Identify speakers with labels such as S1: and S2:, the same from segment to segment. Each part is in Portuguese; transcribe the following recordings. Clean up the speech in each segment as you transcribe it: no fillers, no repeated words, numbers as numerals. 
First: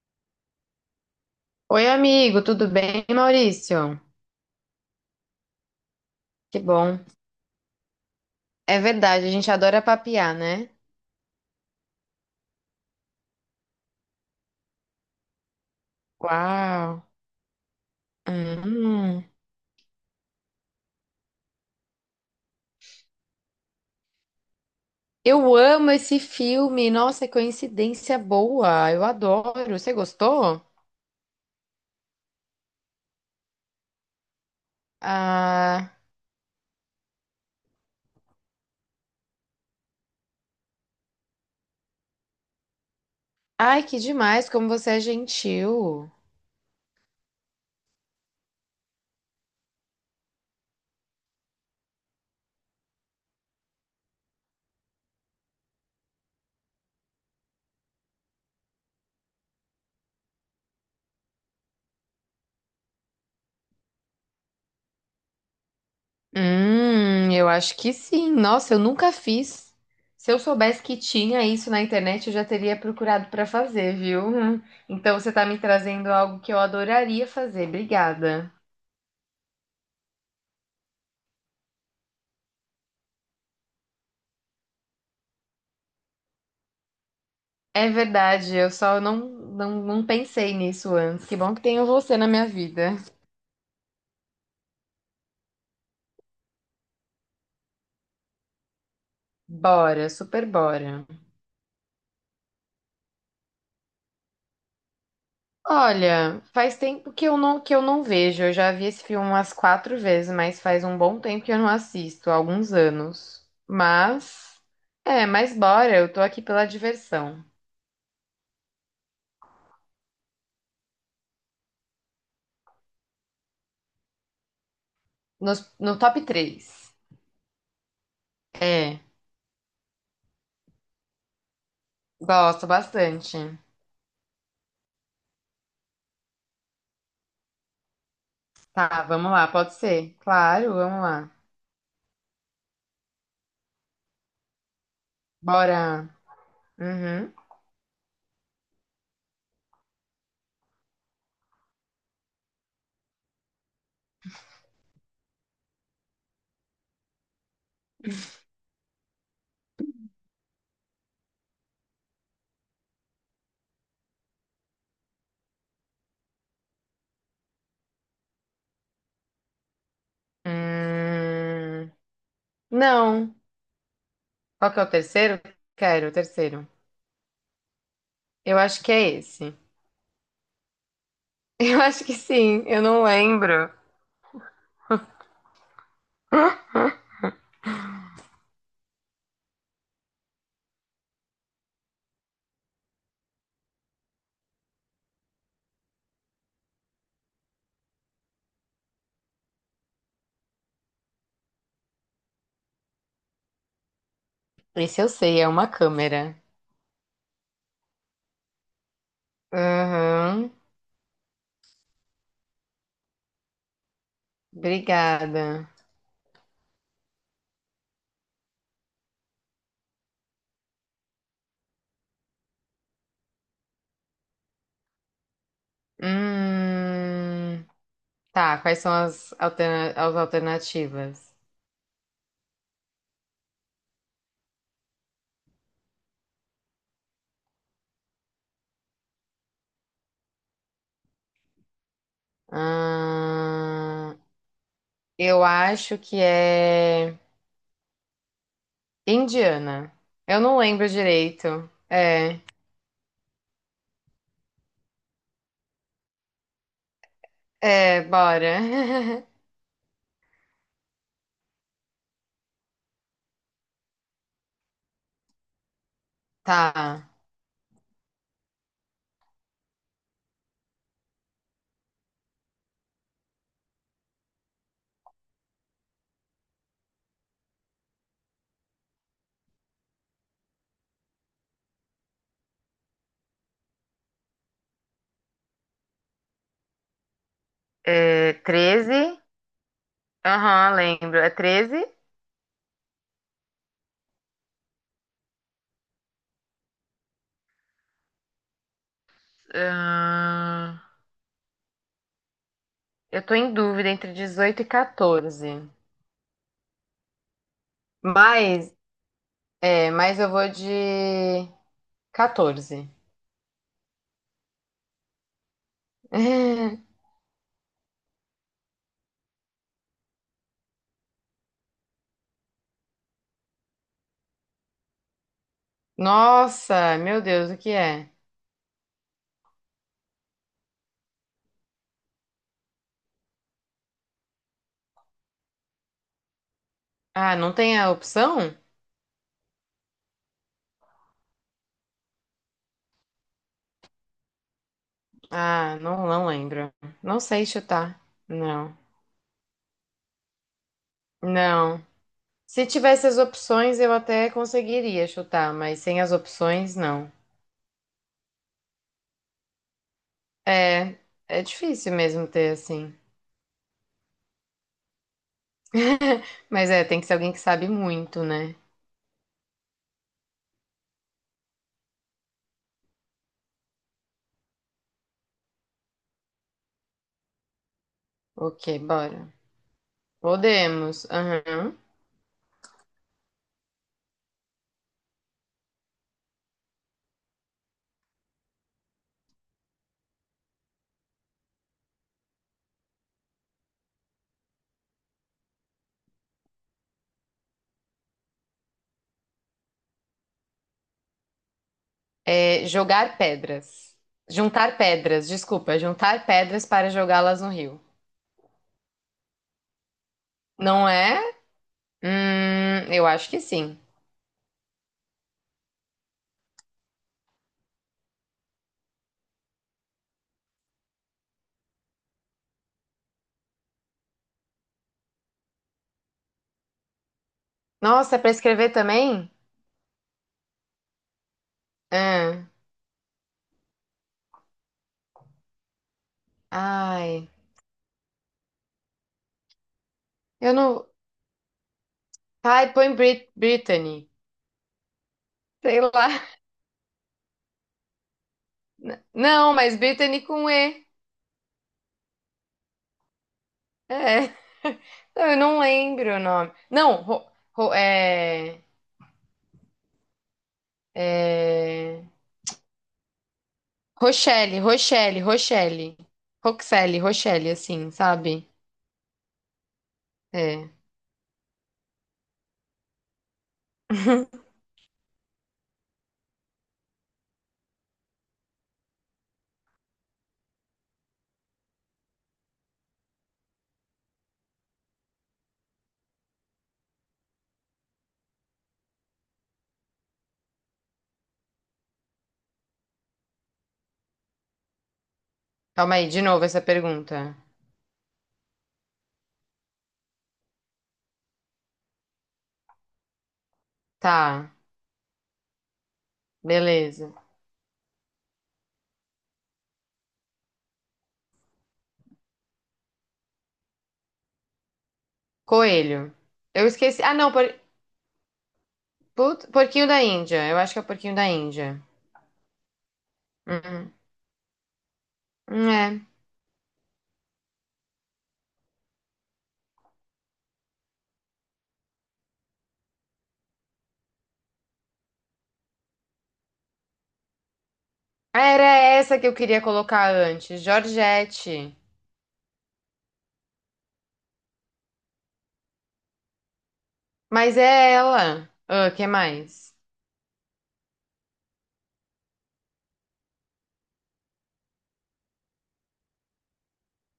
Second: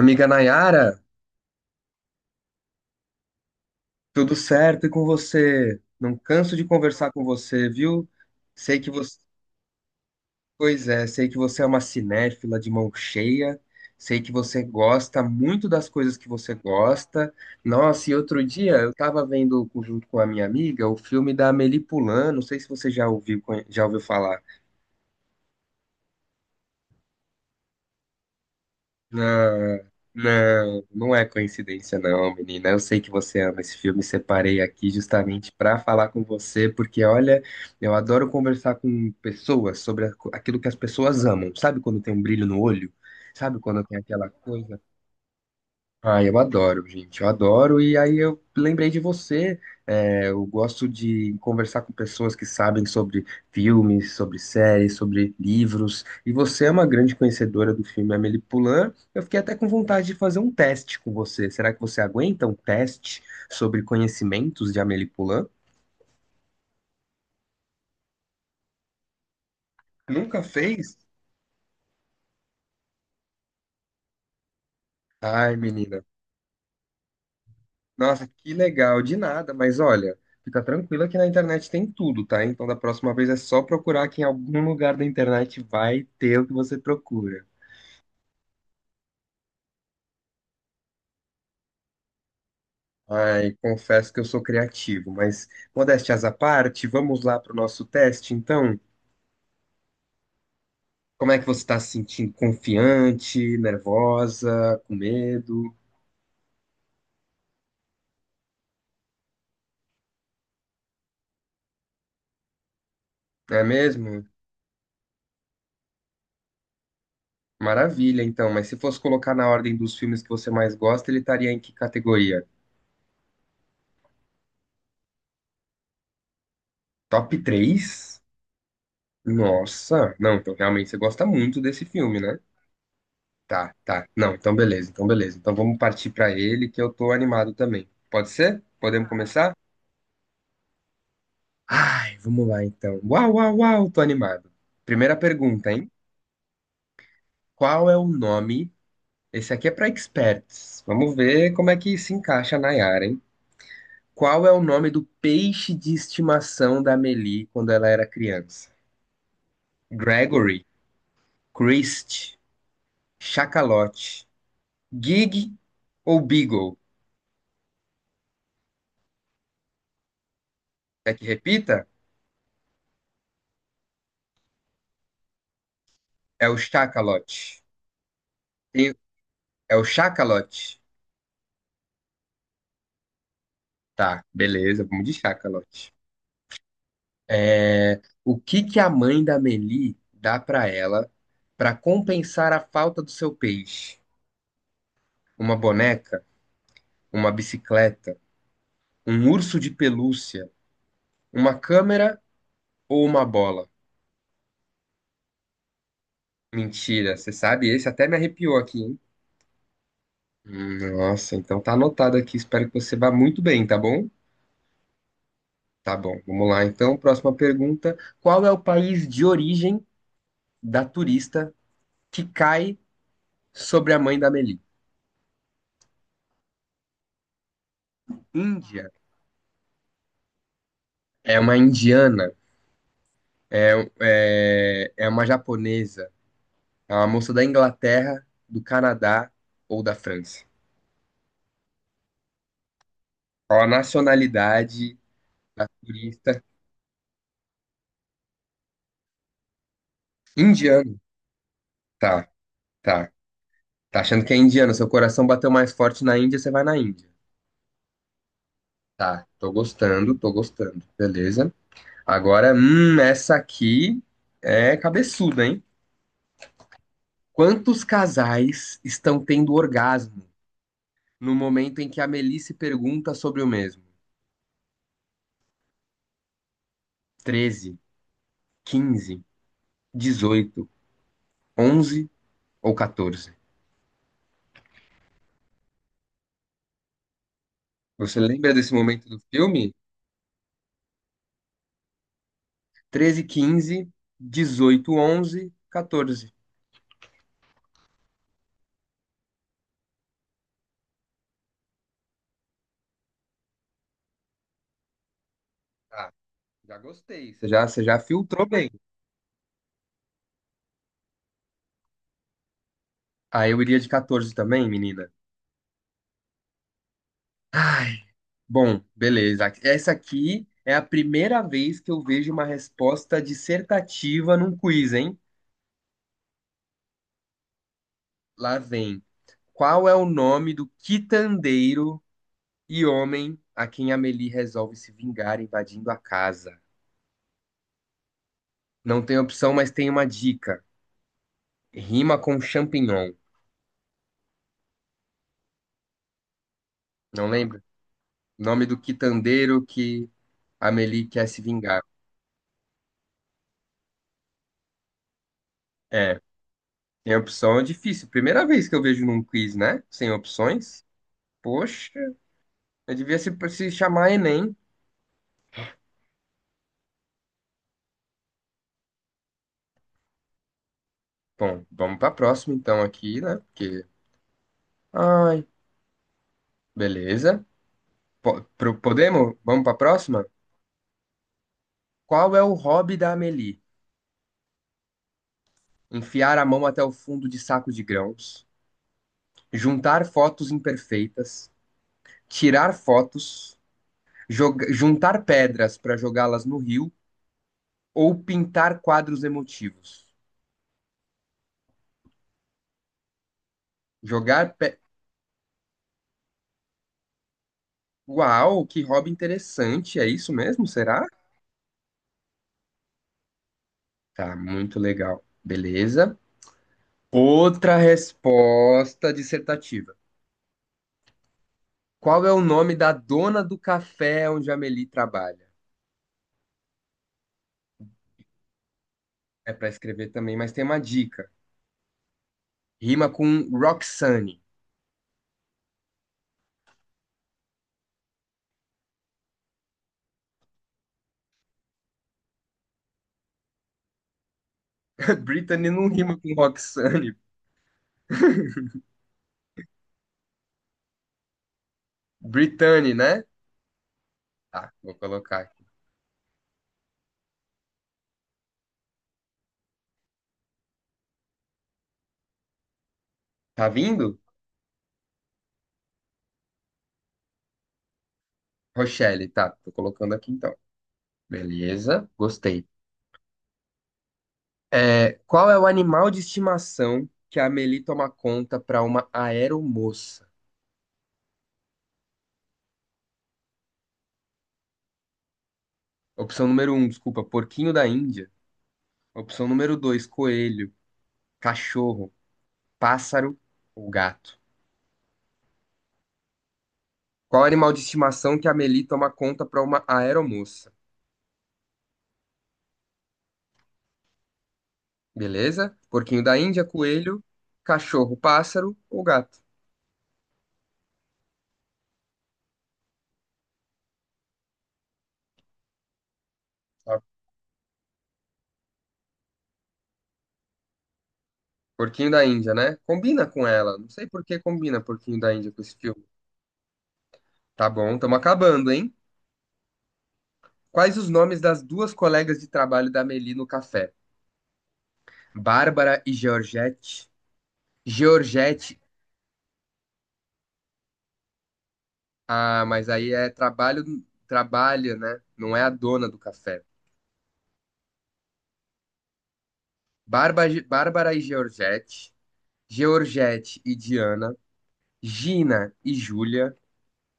S1: Amiga Nayara,
S2: Oi, amigo, tudo bem, Maurício?
S1: tudo certo e com você? Não canso
S2: Que
S1: de
S2: bom.
S1: conversar com você, viu?
S2: É
S1: Sei que você,
S2: verdade, a gente adora papiar, né?
S1: pois é, sei que você é uma cinéfila de mão cheia, sei que você gosta muito das coisas que você
S2: Uau.
S1: gosta. Nossa, e outro dia eu estava
S2: Hum.
S1: vendo junto com a minha amiga o filme da Amélie Poulain, não sei se você já ouviu falar.
S2: Eu amo esse filme. Nossa, coincidência boa. Eu adoro.
S1: Não,
S2: Você gostou?
S1: não, não é coincidência, não, menina. Eu sei que você ama esse filme, separei aqui justamente para
S2: Ah,
S1: falar com você, porque olha, eu adoro conversar com pessoas sobre aquilo que as pessoas amam. Sabe quando tem um brilho no olho? Sabe
S2: ai,
S1: quando tem
S2: que
S1: aquela
S2: demais, como
S1: coisa?
S2: você é gentil.
S1: Ah, eu adoro, gente, eu adoro. E aí eu lembrei de você. É, eu gosto de conversar com pessoas que sabem sobre filmes, sobre séries, sobre livros. E você é uma grande conhecedora do filme Amélie Poulain. Eu fiquei até com vontade de fazer um teste com você. Será que você aguenta um teste sobre conhecimentos de Amélie Poulain?
S2: Eu acho que sim. Nossa, eu nunca fiz. Se eu
S1: Nunca
S2: soubesse
S1: fez?
S2: que tinha isso na internet, eu já teria procurado para fazer, viu? Então você tá
S1: Ai,
S2: me
S1: menina.
S2: trazendo algo que eu adoraria fazer.
S1: Nossa,
S2: Obrigada.
S1: que legal, de nada, mas olha, fica tranquila que na internet tem tudo, tá? Então da próxima vez é só procurar que em algum lugar da internet vai ter o que você procura.
S2: É verdade, eu só não pensei nisso antes. Que bom que tenho você na minha vida.
S1: Ai, confesso que eu sou criativo, mas modéstias à parte, vamos lá para o nosso teste, então?
S2: Bora, super bora.
S1: Como é que você está se sentindo? Confiante, nervosa, com medo?
S2: Olha, faz tempo que eu não vejo. Eu já vi esse filme umas quatro vezes, mas faz um bom tempo que eu não assisto, há alguns anos.
S1: Não é mesmo?
S2: Mas bora, eu tô aqui pela diversão.
S1: Maravilha, então, mas se fosse colocar na ordem dos filmes que você mais gosta, ele estaria em que categoria?
S2: No top três.
S1: Top 3?
S2: É,
S1: Nossa, não, então realmente você gosta muito desse filme, né?
S2: gosto bastante.
S1: Tá, tá. Não, então beleza, então beleza. Então vamos partir pra ele que eu tô animado também. Pode ser?
S2: Tá,
S1: Podemos
S2: vamos lá,
S1: começar?
S2: pode ser? Claro, vamos lá.
S1: Ai, vamos lá então. Uau, uau, uau, tô animado. Primeira pergunta, hein?
S2: Bora. Uhum.
S1: Qual é o nome? Esse aqui é pra experts. Vamos ver como é que se encaixa na Yara, hein? Qual é o nome do peixe de estimação da Amélie quando ela era criança? Gregory, Christ, Chacalote, Gig ou Beagle? Quer que repita?
S2: Hum, Não. Qual que é o terceiro? Quero o
S1: É o
S2: terceiro.
S1: chacalote.
S2: Eu acho que
S1: Tem-
S2: é esse.
S1: É o chacalote.
S2: Eu acho que sim, eu não lembro.
S1: Tá, beleza, vamos de chacalote. É, o que que a mãe da Meli dá pra ela pra compensar a falta do seu peixe? Uma boneca, uma bicicleta, um urso de pelúcia, uma câmera ou uma bola?
S2: Esse eu sei, é uma câmera.
S1: Mentira, você sabe? Esse até me arrepiou aqui, hein?
S2: Uhum.
S1: Nossa, então tá anotado aqui. Espero que você vá muito bem, tá bom?
S2: Obrigada.
S1: Tá bom, vamos lá. Então, próxima pergunta. Qual é o país de origem da turista que cai sobre a mãe da Amélie?
S2: Hum, tá, quais
S1: Índia.
S2: são as, alterna- as alternativas?
S1: É uma indiana, é uma japonesa, é uma moça da Inglaterra, do Canadá ou da França? Qual a
S2: Ah,
S1: nacionalidade
S2: eu
S1: da
S2: acho que
S1: turista?
S2: é indiana. Eu não lembro
S1: Indiano.
S2: direito.
S1: Tá,
S2: É,
S1: tá. Tá achando que é indiano? Seu coração bateu mais forte na Índia, você vai na Índia.
S2: Bora.
S1: Tá, tô gostando, tô gostando. Beleza. Agora, essa aqui é cabeçuda, hein?
S2: Tá.
S1: Quantos casais estão tendo orgasmo no momento em que a Melissa pergunta sobre o mesmo? 13, 15, 18, 11 ou 14? Você
S2: É
S1: lembra desse
S2: treze.
S1: momento do filme?
S2: Aham, lembro. É 13.
S1: 13, 15, 18, 11, 14.
S2: Ahn, eu tô em dúvida entre 18 e 14.
S1: Ah, já gostei. Você já filtrou bem.
S2: Mas, mas eu vou de 14.
S1: Ah, eu iria de 14 também, menina. Ai, bom, beleza. Essa aqui é a primeira vez que eu vejo uma resposta dissertativa num quiz, hein?
S2: Nossa, meu Deus, o que é?
S1: Lá vem. Qual é o nome do quitandeiro e homem a quem Amélie resolve se vingar invadindo a casa?
S2: Ah, não tem a opção?
S1: Não tem opção, mas tem uma dica. Rima com champignon.
S2: Ah, não, não lembro. Não
S1: Não
S2: sei
S1: lembra?
S2: chutar.
S1: Nome
S2: Não.
S1: do quitandeiro que Amélie quer se vingar.
S2: Não. Se tivesse as opções, eu até conseguiria chutar, mas sem as
S1: É,
S2: opções, não.
S1: tem opção é difícil. Primeira vez que eu vejo num quiz, né? Sem opções.
S2: É, é
S1: Poxa.
S2: difícil mesmo ter
S1: Eu
S2: assim.
S1: devia se chamar Enem.
S2: Mas é, tem que ser alguém que sabe muito, né?
S1: Bom, vamos para a próxima então aqui, né? Porque, ai, beleza.
S2: Ok, bora.
S1: Podemos? Vamos para a próxima?
S2: Podemos. Aham.
S1: Qual é o hobby da Amélie? Enfiar a mão até o fundo de saco de grãos, juntar fotos imperfeitas, tirar fotos, juntar pedras para jogá-las no rio ou pintar quadros emotivos.
S2: É, jogar pedras.
S1: Jogar
S2: Juntar
S1: pe...
S2: pedras, desculpa. Juntar pedras para jogá-las no rio.
S1: Uau, que hobby interessante. É isso mesmo,
S2: Não
S1: será?
S2: é? Eu acho que sim.
S1: Tá, muito legal. Beleza. Outra resposta dissertativa. Qual é o nome da dona do café onde a Amélie trabalha?
S2: Nossa, é para escrever também?
S1: É para escrever também, mas tem uma dica.
S2: Ah,
S1: Rima com Roxane.
S2: ai, eu não. Ai, põe Brittany.
S1: Brittany
S2: Sei
S1: não
S2: lá.
S1: rima com Roxane.
S2: Não, mas Brittany com E.
S1: Brittany, né?
S2: É.
S1: Tá, vou
S2: Não, eu
S1: colocar
S2: não
S1: aqui.
S2: lembro o nome. Não, ro- ro- É. É.
S1: Tá vindo?
S2: Rochelle, Rochelle, Rochelle. Roxelle, Rochelle, assim, sabe?
S1: Rochelle, tá. Tô colocando aqui então.
S2: É.
S1: Beleza, gostei. É, qual é o animal de estimação que a Amélie toma conta para uma aeromoça? Opção número um, desculpa, porquinho da Índia. Opção número 2, coelho, cachorro, pássaro ou gato?
S2: Calma aí, de novo essa pergunta.
S1: Qual animal de estimação que a Meli toma conta para uma aeromoça?
S2: Tá,
S1: Beleza? Porquinho da Índia,
S2: beleza.
S1: coelho, cachorro, pássaro ou gato?
S2: Coelho. Eu
S1: Tá.
S2: esqueci. Ah, não, por... put- Porquinho da Índia. Eu acho que é porquinho da Índia.
S1: Porquinho da Índia, né? Combina com ela. Não
S2: Uhum.
S1: sei por que combina Porquinho da Índia com esse
S2: É.
S1: filme. Tá bom, estamos acabando, hein? Quais os nomes das duas colegas de trabalho da Meli no café? Bárbara e Georgette.
S2: Era
S1: Georgette,
S2: essa que eu queria colocar antes. Georgette.
S1: ah, mas aí é trabalho, trabalha, né? Não é a dona do café.
S2: Mas é ela. Ah, que mais?
S1: Bárbara e Georgette, Georgette e Diana, Gina e Júlia,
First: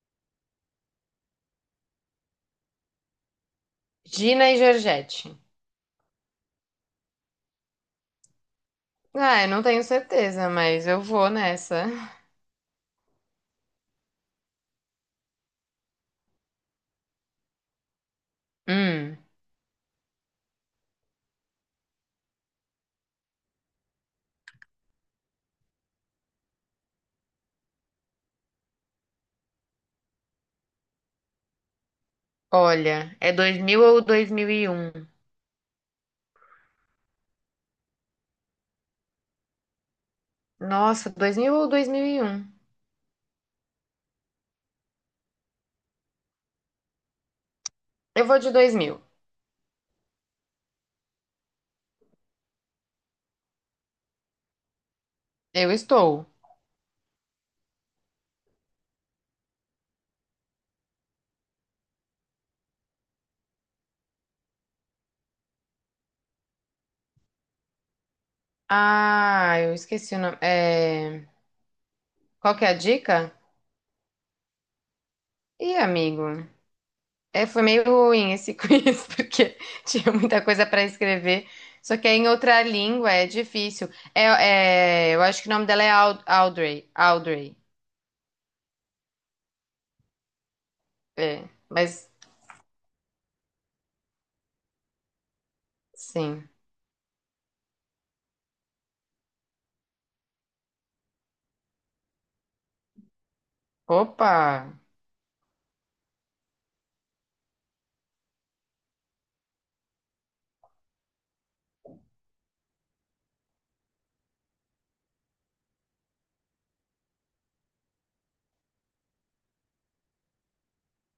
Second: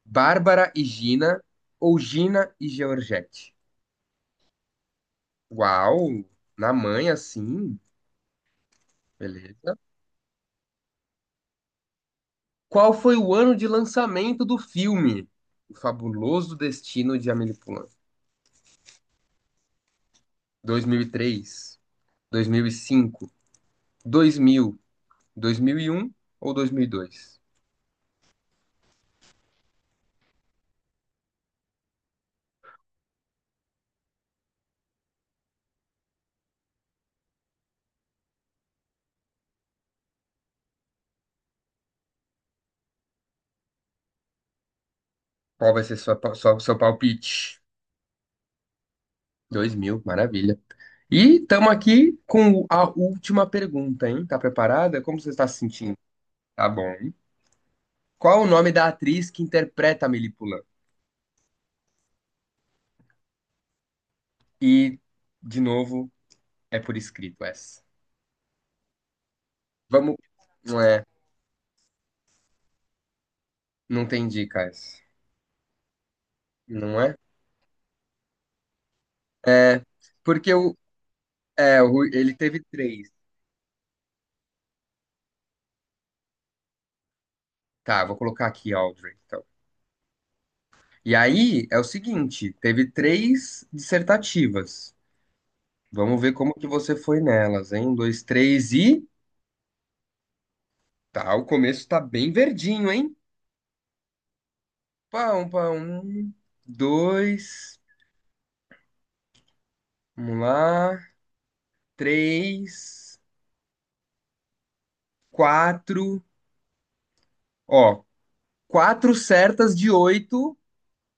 S1: Bárbara e Gina ou Gina e Georgette?
S2: Gina e Georgette.
S1: Uau, na manha sim,
S2: Ah, eu não
S1: beleza.
S2: tenho certeza, mas eu vou nessa.
S1: Qual foi o ano de lançamento do filme O Fabuloso Destino de Amélie Poulain?
S2: Hum.
S1: 2003, 2005, 2000, 2001 ou 2002?
S2: Olha, é 2000 ou 2001? Nossa, 2000 ou 2001?
S1: Qual vai ser sua, seu palpite?
S2: Eu vou de 2000.
S1: 2000, maravilha. E estamos aqui com a última pergunta, hein? Tá preparada? Como você está se
S2: Eu
S1: sentindo?
S2: estou.
S1: Tá bom. Qual o nome da atriz que interpreta a Melípula? E, de novo, é por escrito essa.
S2: Ah, eu esqueci
S1: Vamos.
S2: o nome.
S1: Não é.
S2: É... Qual que é a dica?
S1: Não tem dica essa.
S2: Ih, amigo.
S1: Não é?
S2: É, foi meio ruim esse quiz, porque
S1: É.
S2: tinha muita
S1: Porque
S2: coisa
S1: o,
S2: para escrever.
S1: é, o
S2: Só que
S1: Rui-
S2: é em
S1: ele teve
S2: outra
S1: três.
S2: língua, é difícil. Eu acho que o nome dela é Audrey. Audrey.
S1: Tá, vou colocar aqui, Audrey. Então. E
S2: É,
S1: aí é o
S2: mas
S1: seguinte: teve três dissertativas. Vamos ver
S2: sim.
S1: como que você foi nelas, hein? Um, dois, três e. Tá, o começo tá bem verdinho, hein?
S2: Opa!
S1: Pá, um, dois, vamos lá, três, quatro. Ó, quatro certas de oito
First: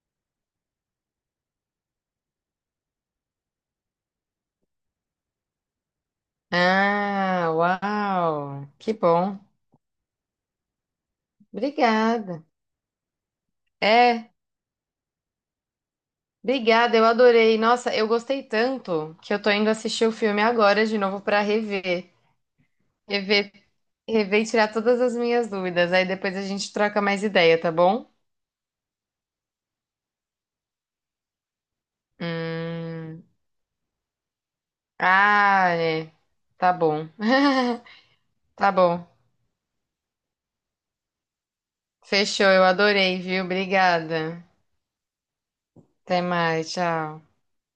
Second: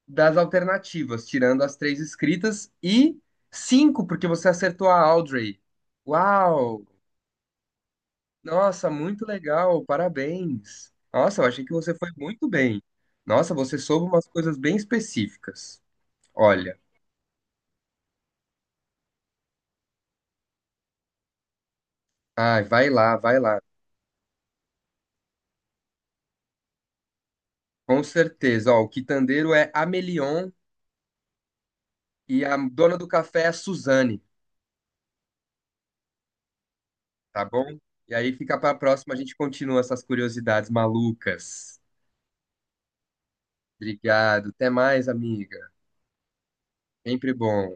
S1: das alternativas, tirando as três escritas, e cinco, porque você acertou a Audrey. Uau!
S2: Ah, uau!
S1: Nossa,
S2: Que
S1: muito
S2: bom.
S1: legal, parabéns. Nossa, eu achei que você foi
S2: Obrigada.
S1: muito bem. Nossa, você soube umas
S2: É,
S1: coisas bem específicas. Olha,
S2: obrigada, eu adorei. Nossa, eu gostei tanto que eu tô indo assistir o filme agora de novo pra rever.
S1: ai, vai lá, vai
S2: Rever,
S1: lá.
S2: Rever e tirar todas as minhas dúvidas. Aí depois a gente troca mais ideia, tá
S1: Com
S2: bom?
S1: certeza. Ó, o quitandeiro é Amelion e a dona do
S2: Hum.
S1: café é a Suzane,
S2: Ah, é. Tá bom.
S1: tá bom? E aí fica
S2: Tá
S1: para a
S2: bom.
S1: próxima, a gente continua essas curiosidades malucas.
S2: Fechou, eu adorei, viu? Obrigada.
S1: Obrigado. Até mais, amiga.
S2: Até mais, tchau.
S1: Sempre bom.